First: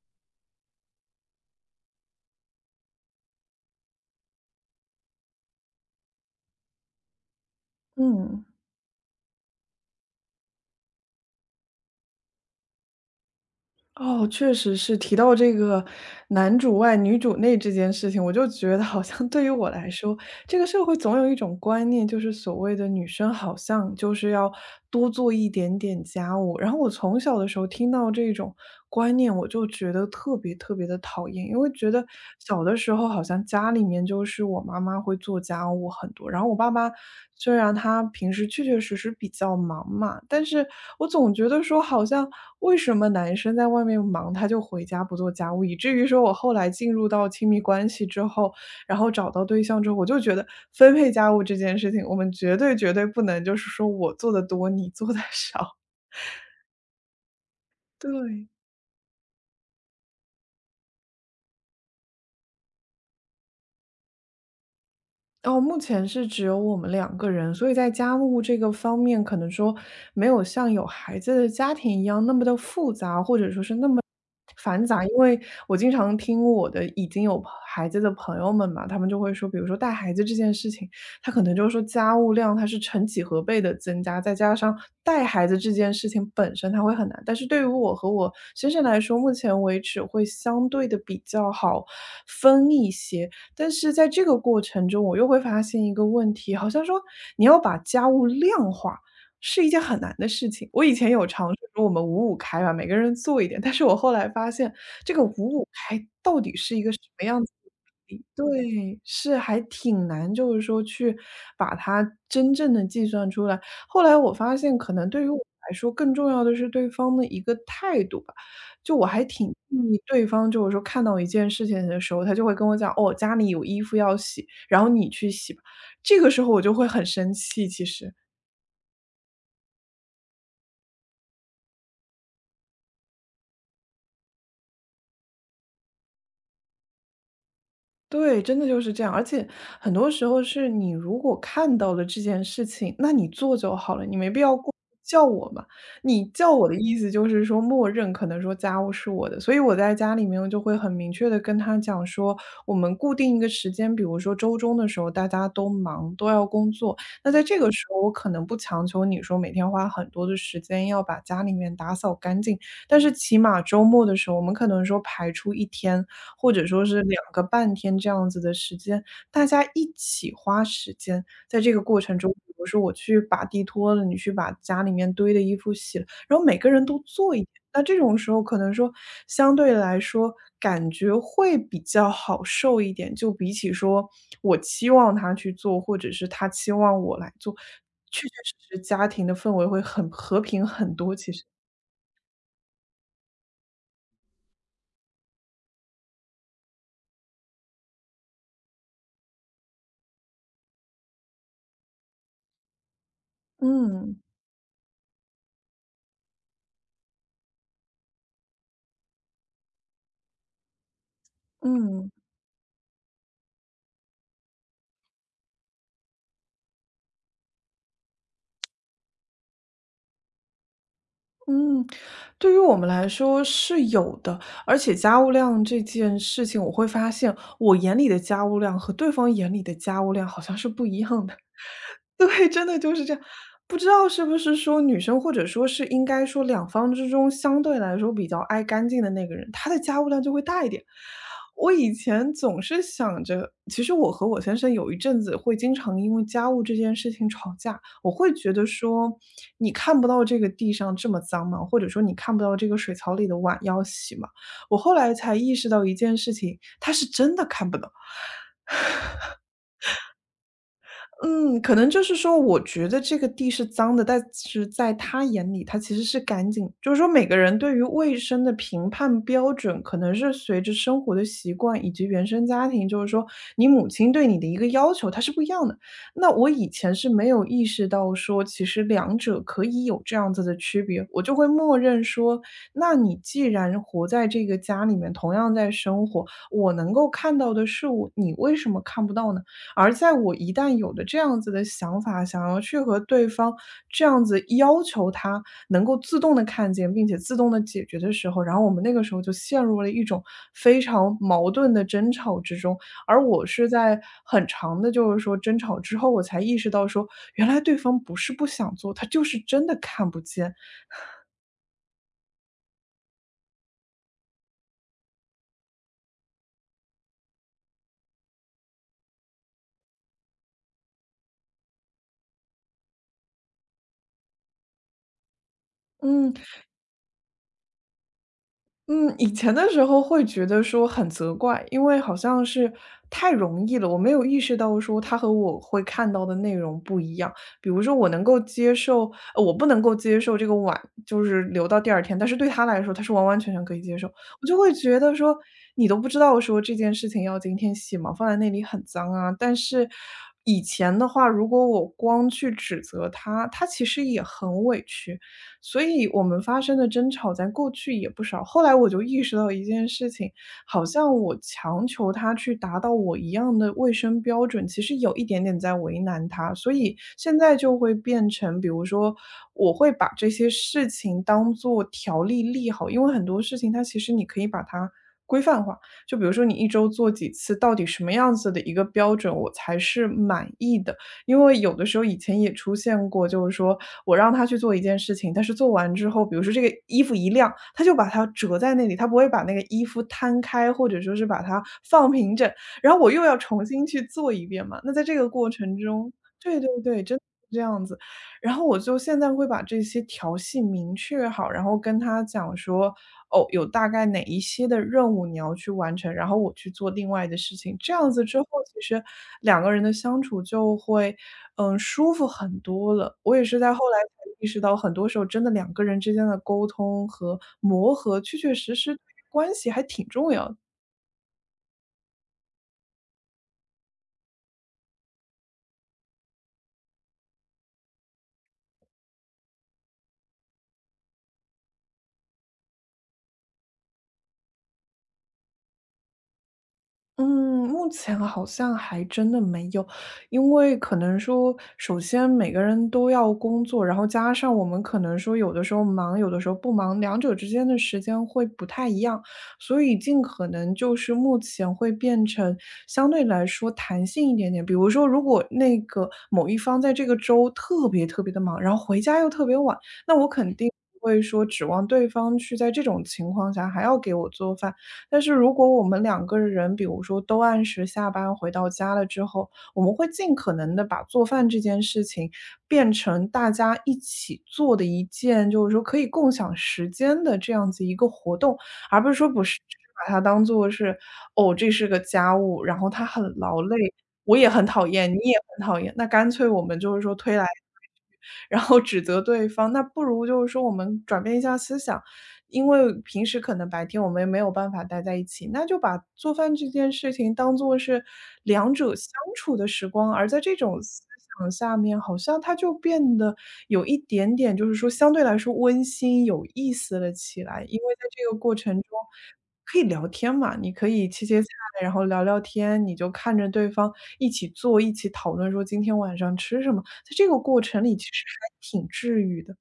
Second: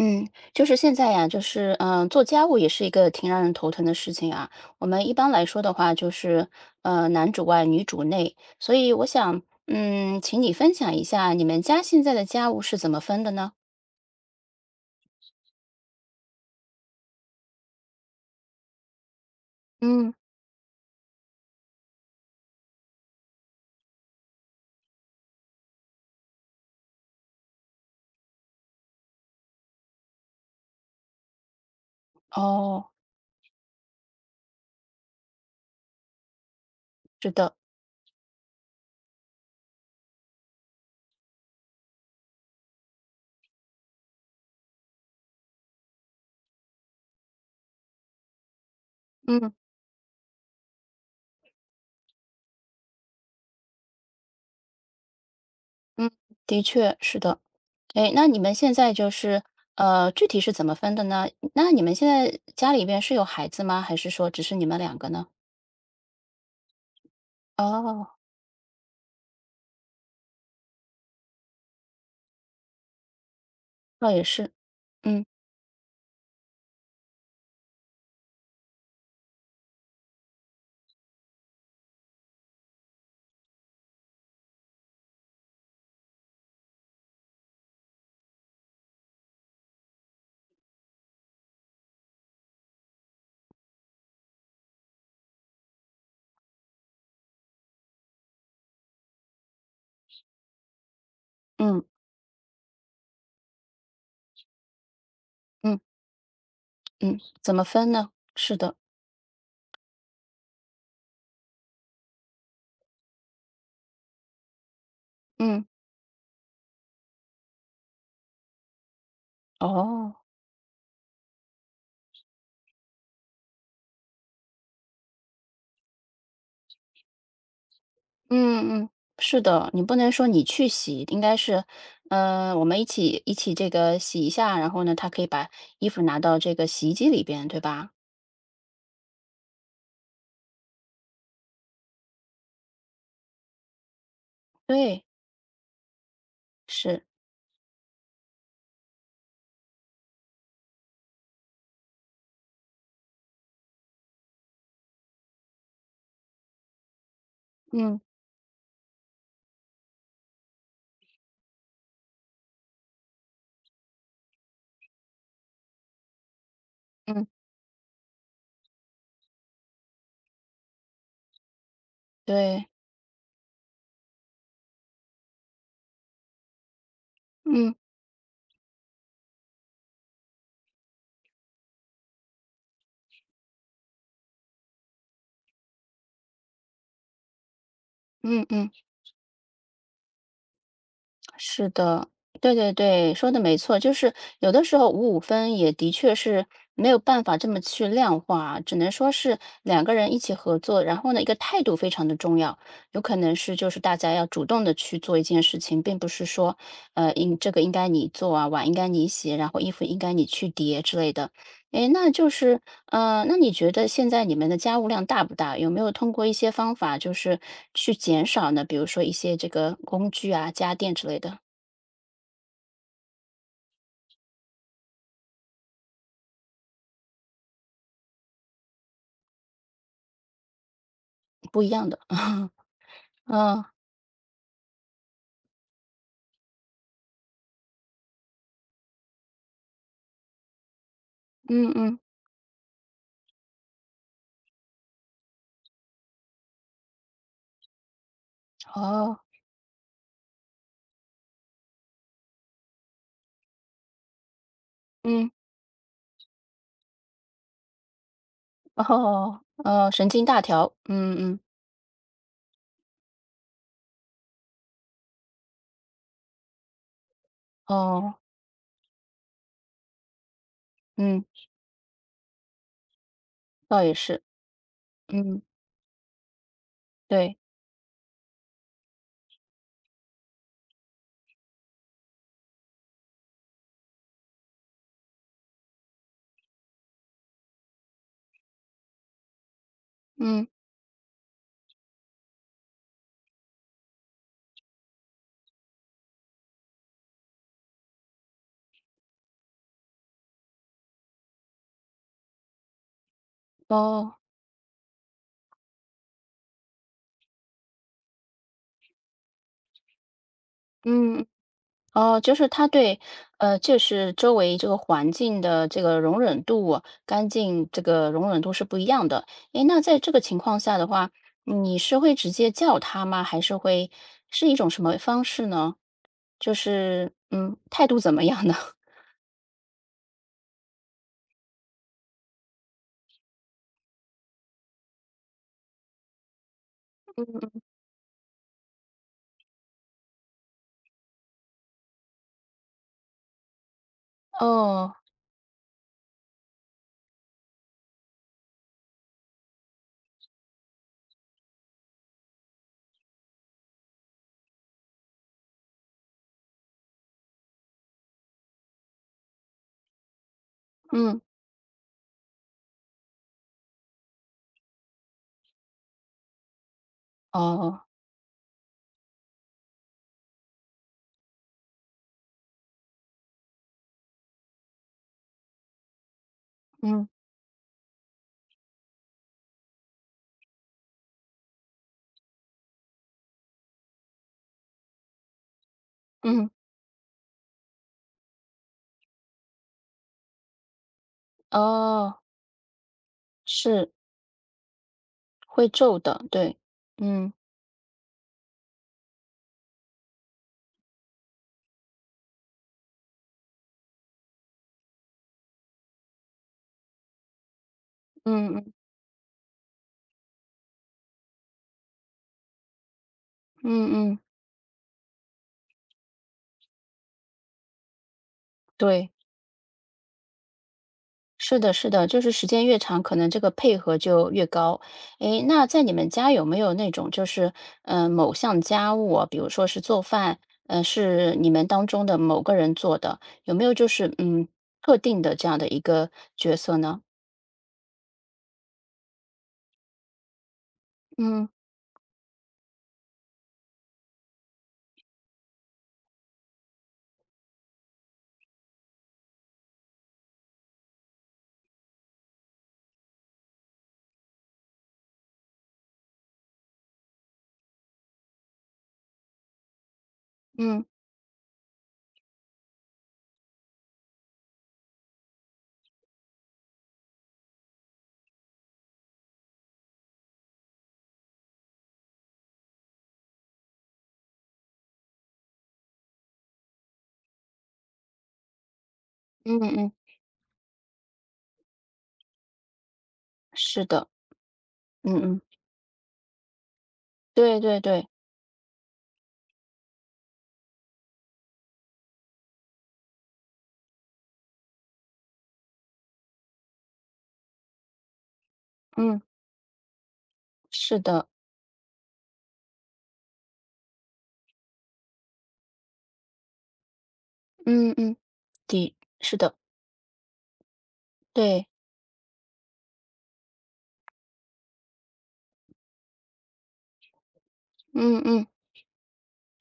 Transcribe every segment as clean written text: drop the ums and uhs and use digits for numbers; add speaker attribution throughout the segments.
Speaker 1: 嗯，就是现在呀，就是做家务也是一个挺让人头疼的事情啊。我们一般来说的话，就是男主外女主内，
Speaker 2: 嗯，
Speaker 1: 所以我想，嗯，请你分享一下你们家现在的家务是怎么分的呢？
Speaker 2: 哦，确实是。提到这个男主外女主内这件事情，我就觉得好像对于我来
Speaker 1: 嗯，
Speaker 2: 说，这个社会总有一种观念，就是所谓的女生好像就是要多做一点点家务。然后我从小的时候听到这种观念，我就觉得特别特别的讨厌，因为觉得小的
Speaker 1: 哦，
Speaker 2: 时候好像家里面就是我妈妈会做家务很多，然后我爸爸
Speaker 1: 是的，
Speaker 2: 虽然他平时确确实实比较忙嘛，但是我总觉得说好像为什么男生在外面忙他就回家不做家务，以至于说我后来进入到亲密关系之后。然后找到
Speaker 1: 嗯
Speaker 2: 对象之后，我就觉得分配家务这件事情，我们绝对绝对不能就是说我做的多，你做的少。
Speaker 1: 嗯，的确是的。哎，那你
Speaker 2: 对。
Speaker 1: 们现在就是具体是怎么分的呢？那你们现在家里边是有孩子吗？还是说只是你们两个呢？
Speaker 2: 哦，目前是只有我们两个人，所以在
Speaker 1: 哦，
Speaker 2: 家务这个方面，可能说没有像有孩子的家庭一样那么的复杂，或者说是那么
Speaker 1: 倒也是，
Speaker 2: 繁杂。因
Speaker 1: 嗯
Speaker 2: 为我经常听我的已经有孩子的朋友们嘛，他们就会说，比如说带孩子这件事情，他可能就是说家务量它是成几何倍的增加，再加上带孩子这件事情本身它会很难。但是对于我和我先生来说，目前为止会相对的比较好分一些。但是在这个过程中，我又会发现一个问题，好像说你要把家务量化是一件很难的事情。我以前有尝试
Speaker 1: 嗯
Speaker 2: 说我们五五开吧，每个人做一点，但是我后来发现这个五五
Speaker 1: 嗯。
Speaker 2: 开到底是一个什
Speaker 1: 嗯，
Speaker 2: 么样子
Speaker 1: 怎么
Speaker 2: 的
Speaker 1: 分呢？
Speaker 2: 比例？
Speaker 1: 是的，
Speaker 2: 对，是还挺难，就是说去把它真正的计算出来。后来我发现，可能对于我
Speaker 1: 嗯，
Speaker 2: 来说，更重要的是对方的一个态度吧。就我还挺建议
Speaker 1: 哦，
Speaker 2: 对方就是说看到一件事情的时候，他就会跟我讲："哦，家里有衣服要洗，然后你去洗吧。"这个时候我就会很生气，其实。
Speaker 1: 嗯嗯，是的，你不能说你去洗，应该是，我们一起这个洗一下，然后呢，他可以把衣服拿到这个洗衣机里边，对吧？
Speaker 2: 对，真的就是这样。而且很多时候是你如果看到了这件事情，那你做就好了，你没必要过来
Speaker 1: 对，
Speaker 2: 叫我嘛。你叫我的意
Speaker 1: 是，
Speaker 2: 思就是说，默认可能说家务是我的，所以我在家里面就会很明确的跟他讲说，我们固定一个时间，比如说周中的时候大家都忙，都要工作，那在这个时
Speaker 1: 嗯
Speaker 2: 候我可能不强求你说每天花很多的时间要把家里面打扫干净，但是起码周末的时候，我们可能说排出一天。或者说是两
Speaker 1: 嗯，
Speaker 2: 个半天这样子的时间，大家一起花时间。在这个过程中，比如
Speaker 1: 对，
Speaker 2: 说我去把地拖了，你去把家里面堆的衣服洗了，然后每个人都做一点。
Speaker 1: 嗯
Speaker 2: 那这种时候可能说相对来说感觉会比较好受一点，就比起说我期望他去做，或者是他期望我来做，确确
Speaker 1: 嗯
Speaker 2: 实
Speaker 1: 嗯。
Speaker 2: 实家庭的氛围会很和平很多，其实。
Speaker 1: 是的，对对对，说的没错，就是有的时候五五分也的确是没有办法这么去量化，只能说是两个人一起合作，然后呢，一个态度非常的重要，有可能是就是大家
Speaker 2: 嗯。
Speaker 1: 要主动的去做一件事情，并不是说，应这个应该你做啊，碗应该你洗，然后衣服应该你去叠之类的，诶，那
Speaker 2: 嗯。
Speaker 1: 就是那你觉得现在你们的家务量大不大？有没有通过一些方法，就是去减少呢？比如说一些这个工具啊、家电之类的，
Speaker 2: 嗯，对于我们来说是有的。而且家务量这件事情，我会发现我眼里的家务量和对方眼里的家务量好像是不一样的。
Speaker 1: 不一样的。
Speaker 2: 对，真的就是这样。
Speaker 1: 嗯
Speaker 2: 不知道是不是说女生，或者说是应该说两方之中相对来说比较爱干净的那个人，他的家务量就会大一点。
Speaker 1: 嗯
Speaker 2: 我以
Speaker 1: 嗯，
Speaker 2: 前总是想着，其实我和我先生有一阵子会经常因为家务这件事情吵架。我会觉得说，
Speaker 1: 哦，
Speaker 2: 你看不到这个地上这么脏吗？或者说你看不到这个水槽里的碗要洗吗？我后来
Speaker 1: 嗯
Speaker 2: 才意识到一件事情，他是真的看不懂。
Speaker 1: 哦哦，神经大条，嗯嗯，
Speaker 2: 嗯，可能就是说，我觉得这个地是脏的，但是在他眼里，他其实是干净。就是说，每个人对于卫
Speaker 1: 哦，
Speaker 2: 生的评判标准，可能是随着生活
Speaker 1: 嗯，
Speaker 2: 的习惯以及原生家庭，就是说你
Speaker 1: 倒
Speaker 2: 母
Speaker 1: 也
Speaker 2: 亲
Speaker 1: 是，
Speaker 2: 对你的一个要求，它是
Speaker 1: 嗯，
Speaker 2: 不一样的。那我以前是没
Speaker 1: 对，
Speaker 2: 有意识到说，其实两者可以有这样子的区别，我就会默认说，那你既然活在这个家里面，同样在生活，我能够看到的事物，你为什么看不到呢？而在我
Speaker 1: 嗯，
Speaker 2: 一旦有了这样子的想法，想要去和对方这样子要求他能够自动的看见，并且自动的解决的时候，然后我们那个时候就陷入了一种非常矛盾的争吵之中。而我是在
Speaker 1: 哦，
Speaker 2: 很长的就是说争吵之后，我才意识到说，原来对方不是不想做，他就是真的看不见。
Speaker 1: 嗯。哦，就是他对，就是周围这个环境的这个容忍度、干净这个容忍度是不一样的。诶，那在这个情况下的话，你是会直接叫他吗？还是会是一种什么方式呢？
Speaker 2: 嗯。
Speaker 1: 就是，嗯，态度怎么样呢？
Speaker 2: 嗯，以前的时候会觉得说很责怪，因为好像是太容易了，我没有意识到说他和我会看到的内容不一样。比如说，我能够接受，我不能够接受这个碗就是留到第二天，但是对他来说，他是完完全全可以接受。我就会
Speaker 1: 哦，
Speaker 2: 觉得说，你都不知道说这件事情要今天洗嘛，放在那里很脏啊。但是以前的话，如果我光去指责他，他其实也很委屈。所以我们发生的争吵在过去也不少。后来我就意识到一件事情，好像
Speaker 1: 嗯，
Speaker 2: 我强求他去达到我一样的卫生标准，其实有一点点在为难他。所以现在就
Speaker 1: 哦，
Speaker 2: 会变成，比如说，我会把这些事情当做条例立好，因为很多事情它其实你可以把它规范化。就比如说你一周
Speaker 1: 嗯
Speaker 2: 做几次，到底什么样子的一个标准我才是满意的？因为有的时候以前也出现过，就是说我让他去做一件事情，但是做完之后，比如
Speaker 1: 嗯，
Speaker 2: 说这个衣服一晾，他就把它折在那里，他不会把那个衣服摊开，或者说是把它放
Speaker 1: 哦，
Speaker 2: 平整，然后我又要重新
Speaker 1: 是
Speaker 2: 去做一遍嘛。那在这个过
Speaker 1: 会
Speaker 2: 程
Speaker 1: 皱
Speaker 2: 中
Speaker 1: 的，对，
Speaker 2: 对对对，真的
Speaker 1: 嗯
Speaker 2: 是这样子。然后我就现在会把这些调戏明确好，然后跟他讲说，哦，有大概哪一些的任务你要去完成，然后我去做另外的事情。这样子之后，
Speaker 1: 嗯嗯
Speaker 2: 其实两个人的相处就会，嗯，舒服很多了。我也是
Speaker 1: 嗯
Speaker 2: 在后来才
Speaker 1: 嗯，
Speaker 2: 意识到，很多时候真的两个人之间的沟通和磨合，确确实实对
Speaker 1: 对。
Speaker 2: 于关系还挺重要的。
Speaker 1: 是的，是的，就是时间越长，可能这个配合就越高。诶，那在你们家有没有那种就是，嗯，某项家务啊，比如说是做饭，嗯，是你们当中的某个人做的，有没有就是嗯特定的这样的一个角色呢？
Speaker 2: 嗯，目前好像还真的没有，因为可能
Speaker 1: 嗯
Speaker 2: 说，首先每个人都要工作，然后加上我们可能说有的时候忙，有的时候不忙，两者之间的时间会不太一样，所以尽可能就是目前会变成相对来说弹性一点点。比如说，如果那个某一方在这个周特别特别的忙，然后回家又特别晚，那我肯定
Speaker 1: 嗯
Speaker 2: 不会说指望对方去在这种情况下还要给我做饭，但是如果我们两个人，比如说都按时下班回到家了之后，我们会尽可能的把做饭这件事情变成大家一起做的一件，就是说可以共享时间的这样子一个活动。而不是说不是
Speaker 1: 嗯
Speaker 2: 只是
Speaker 1: 嗯，
Speaker 2: 把它当做是，哦，这是个家务，然后他很劳累，
Speaker 1: 是的，
Speaker 2: 我也很讨厌，
Speaker 1: 嗯
Speaker 2: 你也
Speaker 1: 嗯，
Speaker 2: 很讨厌，那干脆我们就是说推来推
Speaker 1: 对对对，
Speaker 2: 去，然后指责对方，那不如就是说我们转变一下思想，因为平时可能白天我们也没有办法待在一起，那就把做饭这件事情当做是两者相
Speaker 1: 嗯，
Speaker 2: 处的时光，而在这种
Speaker 1: 是
Speaker 2: 思
Speaker 1: 的，
Speaker 2: 想下面，好像它就变得有一点点，就是说相对来说温馨有意思了起来。因
Speaker 1: 嗯
Speaker 2: 为在
Speaker 1: 嗯，
Speaker 2: 这个过程中
Speaker 1: 的，是的，
Speaker 2: 可以聊天嘛，你可以切切菜，
Speaker 1: 对，
Speaker 2: 然后聊聊天，你就看着对方一起做，一起讨论说今天晚上吃什么，在这个过程里其
Speaker 1: 嗯
Speaker 2: 实
Speaker 1: 嗯。
Speaker 2: 还挺治愈的。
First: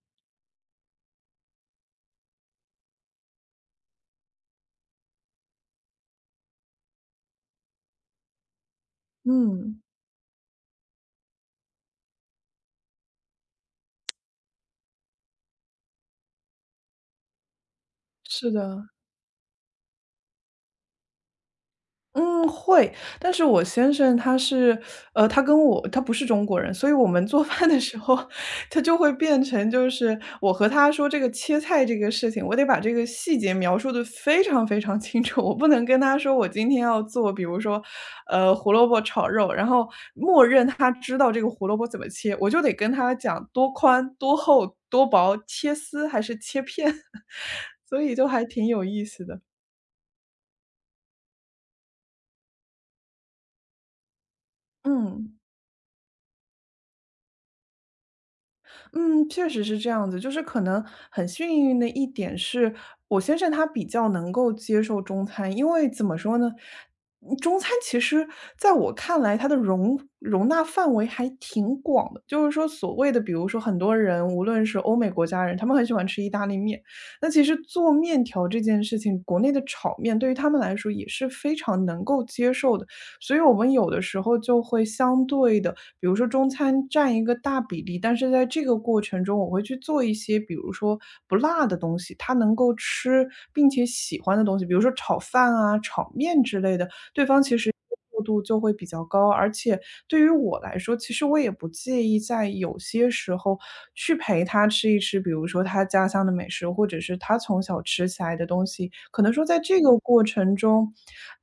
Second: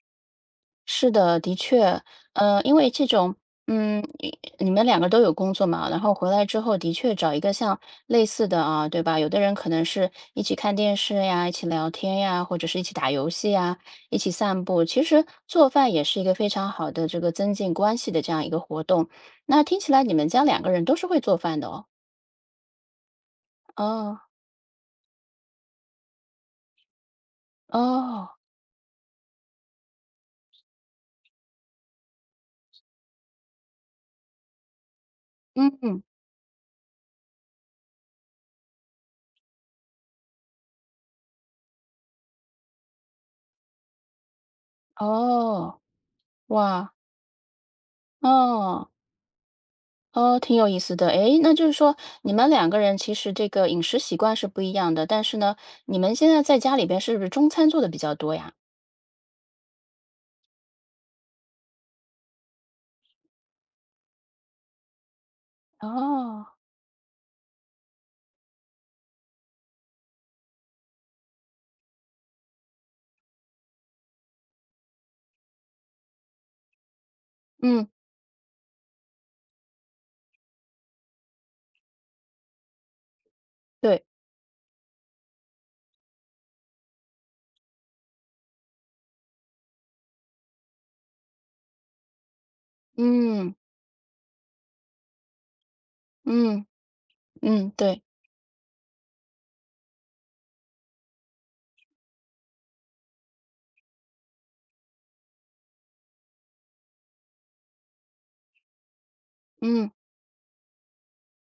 Speaker 1: 是的，的确，因为这种，嗯，你们两个都有工作嘛，然后回来之后，的确找一个像类似的啊，对吧？有的人可
Speaker 2: 嗯，
Speaker 1: 能是一起看电视呀，一起聊天呀，或者是一起打游戏呀，一起散步。其实做饭也是一个非常好的这个增进关系的这样一
Speaker 2: 是
Speaker 1: 个活
Speaker 2: 的。
Speaker 1: 动。那听起来你们家两个人都是会做饭的哦。
Speaker 2: 嗯，会，但是我先生
Speaker 1: 哦，
Speaker 2: 他是，他跟我他不是中国人，所以我们做 饭的时候，
Speaker 1: 哦，
Speaker 2: 他就会变成就是我和他说这个切菜这个事情，我得把这个细节描述的非常非常清楚，我不能
Speaker 1: 嗯，
Speaker 2: 跟他说我今天要做，比如说，胡萝卜炒肉，然后默认他知道这个胡萝卜怎么切，我就得跟他讲多宽、多厚、多薄，切
Speaker 1: 哦，
Speaker 2: 丝还是切片，
Speaker 1: 哇，
Speaker 2: 所以就还挺有
Speaker 1: 哦。
Speaker 2: 意思的，
Speaker 1: 哦，挺有意思的。诶，那就是说你们两个人其实这个饮食习惯是不一样的，但
Speaker 2: 嗯。
Speaker 1: 是呢，你们现在在家里边是不是中餐做的比较多呀？
Speaker 2: 嗯，确实是这样子。就是可能很幸运的一点是，我先生他比较能够接受中餐，因为怎么说
Speaker 1: 哦，
Speaker 2: 呢，嗯中餐其实在我看来，它的容纳范围还挺广的。就是说，所谓的，比如说很多人，无论是欧美国家人，他们很喜欢吃意大利面。那其实
Speaker 1: 嗯，
Speaker 2: 做面条这件事情，国内的炒面对于他们来说也是非常能够接受的。所以我们有的
Speaker 1: 对，
Speaker 2: 时候就会相对的。比如说中餐占一个大比例，但是在这个过程中，我会去做一些，比如说不辣的东西，他能够吃
Speaker 1: 嗯，
Speaker 2: 并且喜欢的东西，比如说炒饭啊、炒面之
Speaker 1: 嗯，
Speaker 2: 类的，对方其
Speaker 1: 嗯，
Speaker 2: 实接
Speaker 1: 对，
Speaker 2: 受度就会比较高，而且对于我来说，其实我也不介意在有些时候去陪他吃一吃，比如说他家乡的美食，或者是他从小吃起来的东西。可能说在这
Speaker 1: 嗯，
Speaker 2: 个过程中，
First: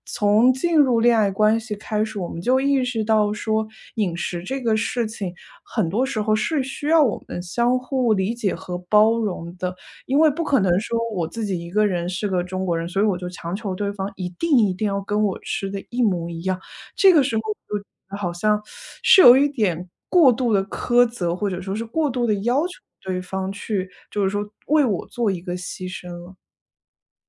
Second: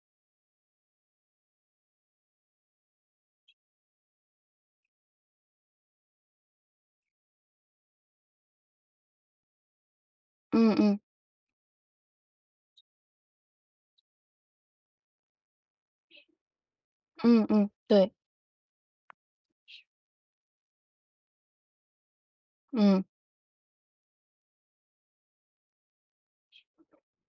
Speaker 2: 从进入恋爱关系开始，我们就意识到说，饮食这个事情，很多时候是需要我们相互理解和包容的，因为不可
Speaker 1: 嗯
Speaker 2: 能说
Speaker 1: 嗯，
Speaker 2: 我自己一个人是个中国人，所以我就强求对方一定要跟我吃的一模一样。这个时候
Speaker 1: 嗯嗯，
Speaker 2: 我就觉
Speaker 1: 对，
Speaker 2: 得好像是有一点过度的苛责，或者说是过度的要求
Speaker 1: 嗯。
Speaker 2: 对方去就是说为我做一个牺牲了。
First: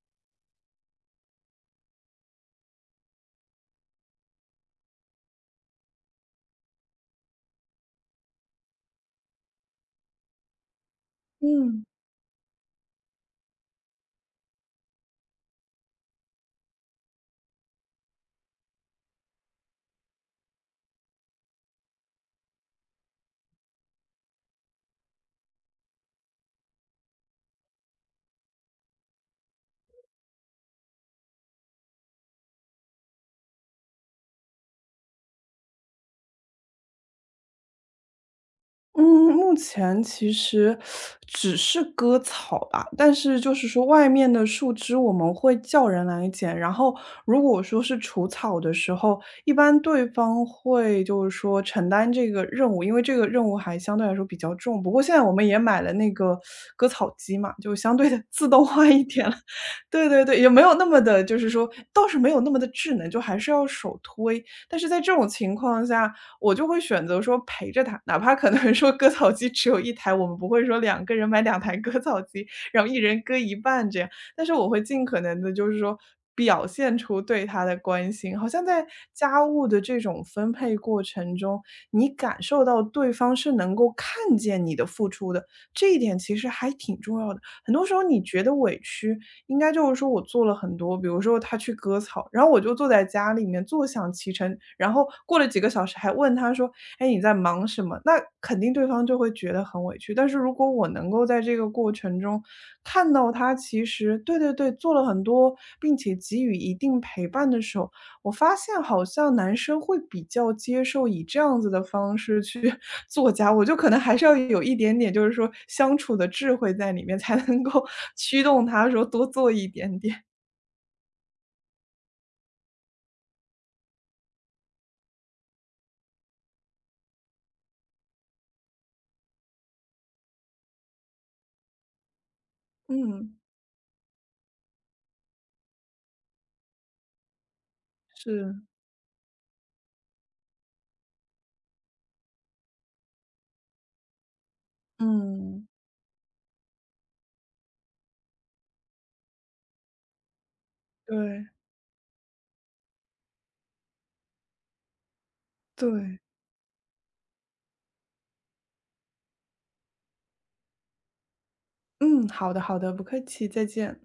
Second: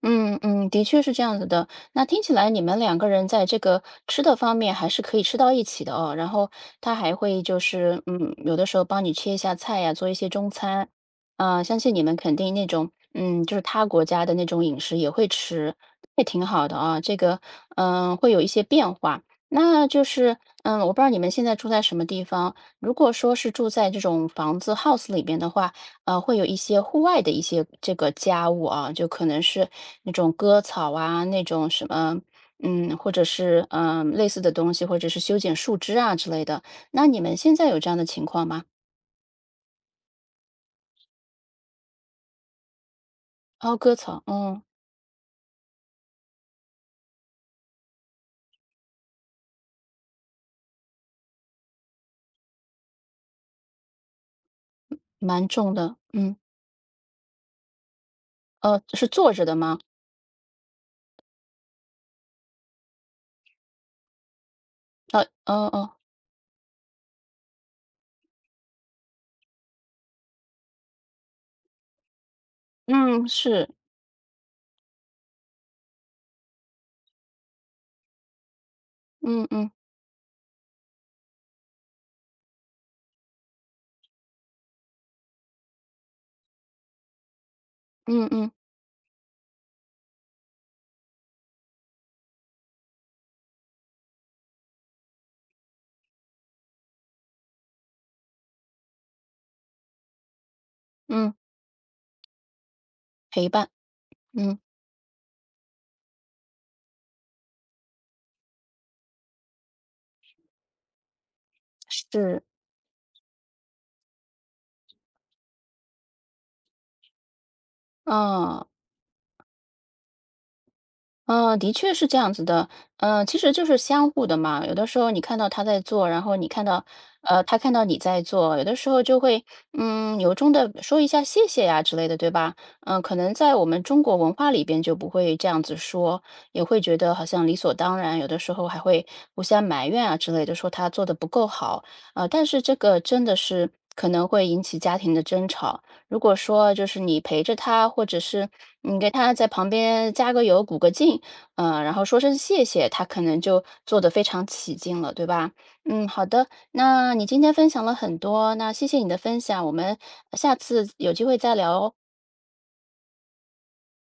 Speaker 1: 嗯嗯，的确是这样子的。那听起来你们两个人在这个吃的方面还是可以吃到一起的哦。然后他还会就是，嗯，有的时候帮你切一下菜呀，做一些中餐。啊、相
Speaker 2: 嗯。
Speaker 1: 信你们肯定那种，嗯，就是他国家的那种饮食也会吃，也挺好的啊。这个，嗯，会有一些变化。那就是，嗯，我不知道你们现在住在什么地方。如果说是住在这种房子 house 里边的话，会有一些户外的一些这个家务啊，就可能是那种割草啊，那种什么，嗯，或者是类似的东西，或者是修剪树枝啊之类的。那你们现在有这样的情况吗？
Speaker 2: 嗯，目前其实只是割草吧，但是就是
Speaker 1: 哦，
Speaker 2: 说
Speaker 1: 割
Speaker 2: 外
Speaker 1: 草，
Speaker 2: 面的
Speaker 1: 嗯，
Speaker 2: 树枝我们会叫人来捡，然后如果说是除草的时候，一般对方会就是说承担这个任务，因为这个任务还相对来说比较重。不过现在我们
Speaker 1: 蛮
Speaker 2: 也
Speaker 1: 重
Speaker 2: 买了
Speaker 1: 的，
Speaker 2: 那
Speaker 1: 嗯，
Speaker 2: 个割草机嘛，就相对的自动化一
Speaker 1: 是
Speaker 2: 点
Speaker 1: 坐
Speaker 2: 了。
Speaker 1: 着的吗？
Speaker 2: 对对对，也没有那么的就是说倒是没有那么的智能，就还是要手推。但是在这种情
Speaker 1: 哦
Speaker 2: 况
Speaker 1: 哦，
Speaker 2: 下，我就会选择说陪着他，哪怕可能说割草机只有一台，我们不会说两个人买两台割草机，然后一人
Speaker 1: 嗯，
Speaker 2: 割一
Speaker 1: 是，
Speaker 2: 半这样。但是我会尽可能的，就是说表现出对他的关心，好像在家
Speaker 1: 嗯
Speaker 2: 务
Speaker 1: 嗯
Speaker 2: 的这种分配过程中，你感受到对方是能够看见你的付出的，这一点其实还挺重要的。很多时候你
Speaker 1: 嗯
Speaker 2: 觉
Speaker 1: 嗯
Speaker 2: 得委屈，应该就是说我做了很多，比如说他去割草，然后我就坐在家里面坐享其成，然后过了几个小时还问他说："哎，你在忙什么？"那肯定对方就会觉得很委屈。但是如果我能够
Speaker 1: 嗯，
Speaker 2: 在这个过程中看到
Speaker 1: 陪
Speaker 2: 他
Speaker 1: 伴，
Speaker 2: 其实对对
Speaker 1: 嗯，
Speaker 2: 对，做了很多，并且给予一定陪伴的时候，我发现好像男生会比较接受以这样子的方式
Speaker 1: 是，
Speaker 2: 去 做家务，就可能还是要有一点点，就是说相处的智慧在里面，才能够 驱动
Speaker 1: 啊。
Speaker 2: 他说多做一点点。
Speaker 1: 嗯，的确是这样子的，嗯，其实就是相互的嘛。有的时候你看到他在做，然后你看到，他看到你在做，有的时候就会，嗯，由衷的说一下谢谢呀之类的，对吧？嗯、可能
Speaker 2: 嗯，
Speaker 1: 在我们中国文化里边就不会这样子说，也会觉得好像理所当然，有的时
Speaker 2: 是，
Speaker 1: 候还会互相埋怨啊之类的，说他做的不够好，但是这个真的是可能会引起家庭的争
Speaker 2: 嗯，
Speaker 1: 吵。如果说就是你陪着他，或者是你给他在旁边加个油、鼓个劲，
Speaker 2: 对
Speaker 1: 嗯，然后说声谢谢，他可能就做得非常起劲了，对吧？嗯，
Speaker 2: 对，
Speaker 1: 好的，那你今天分享了很多，那谢谢你的分享，我们下次有机会再聊哦。
Speaker 2: 嗯，好的好的，不客气，再见。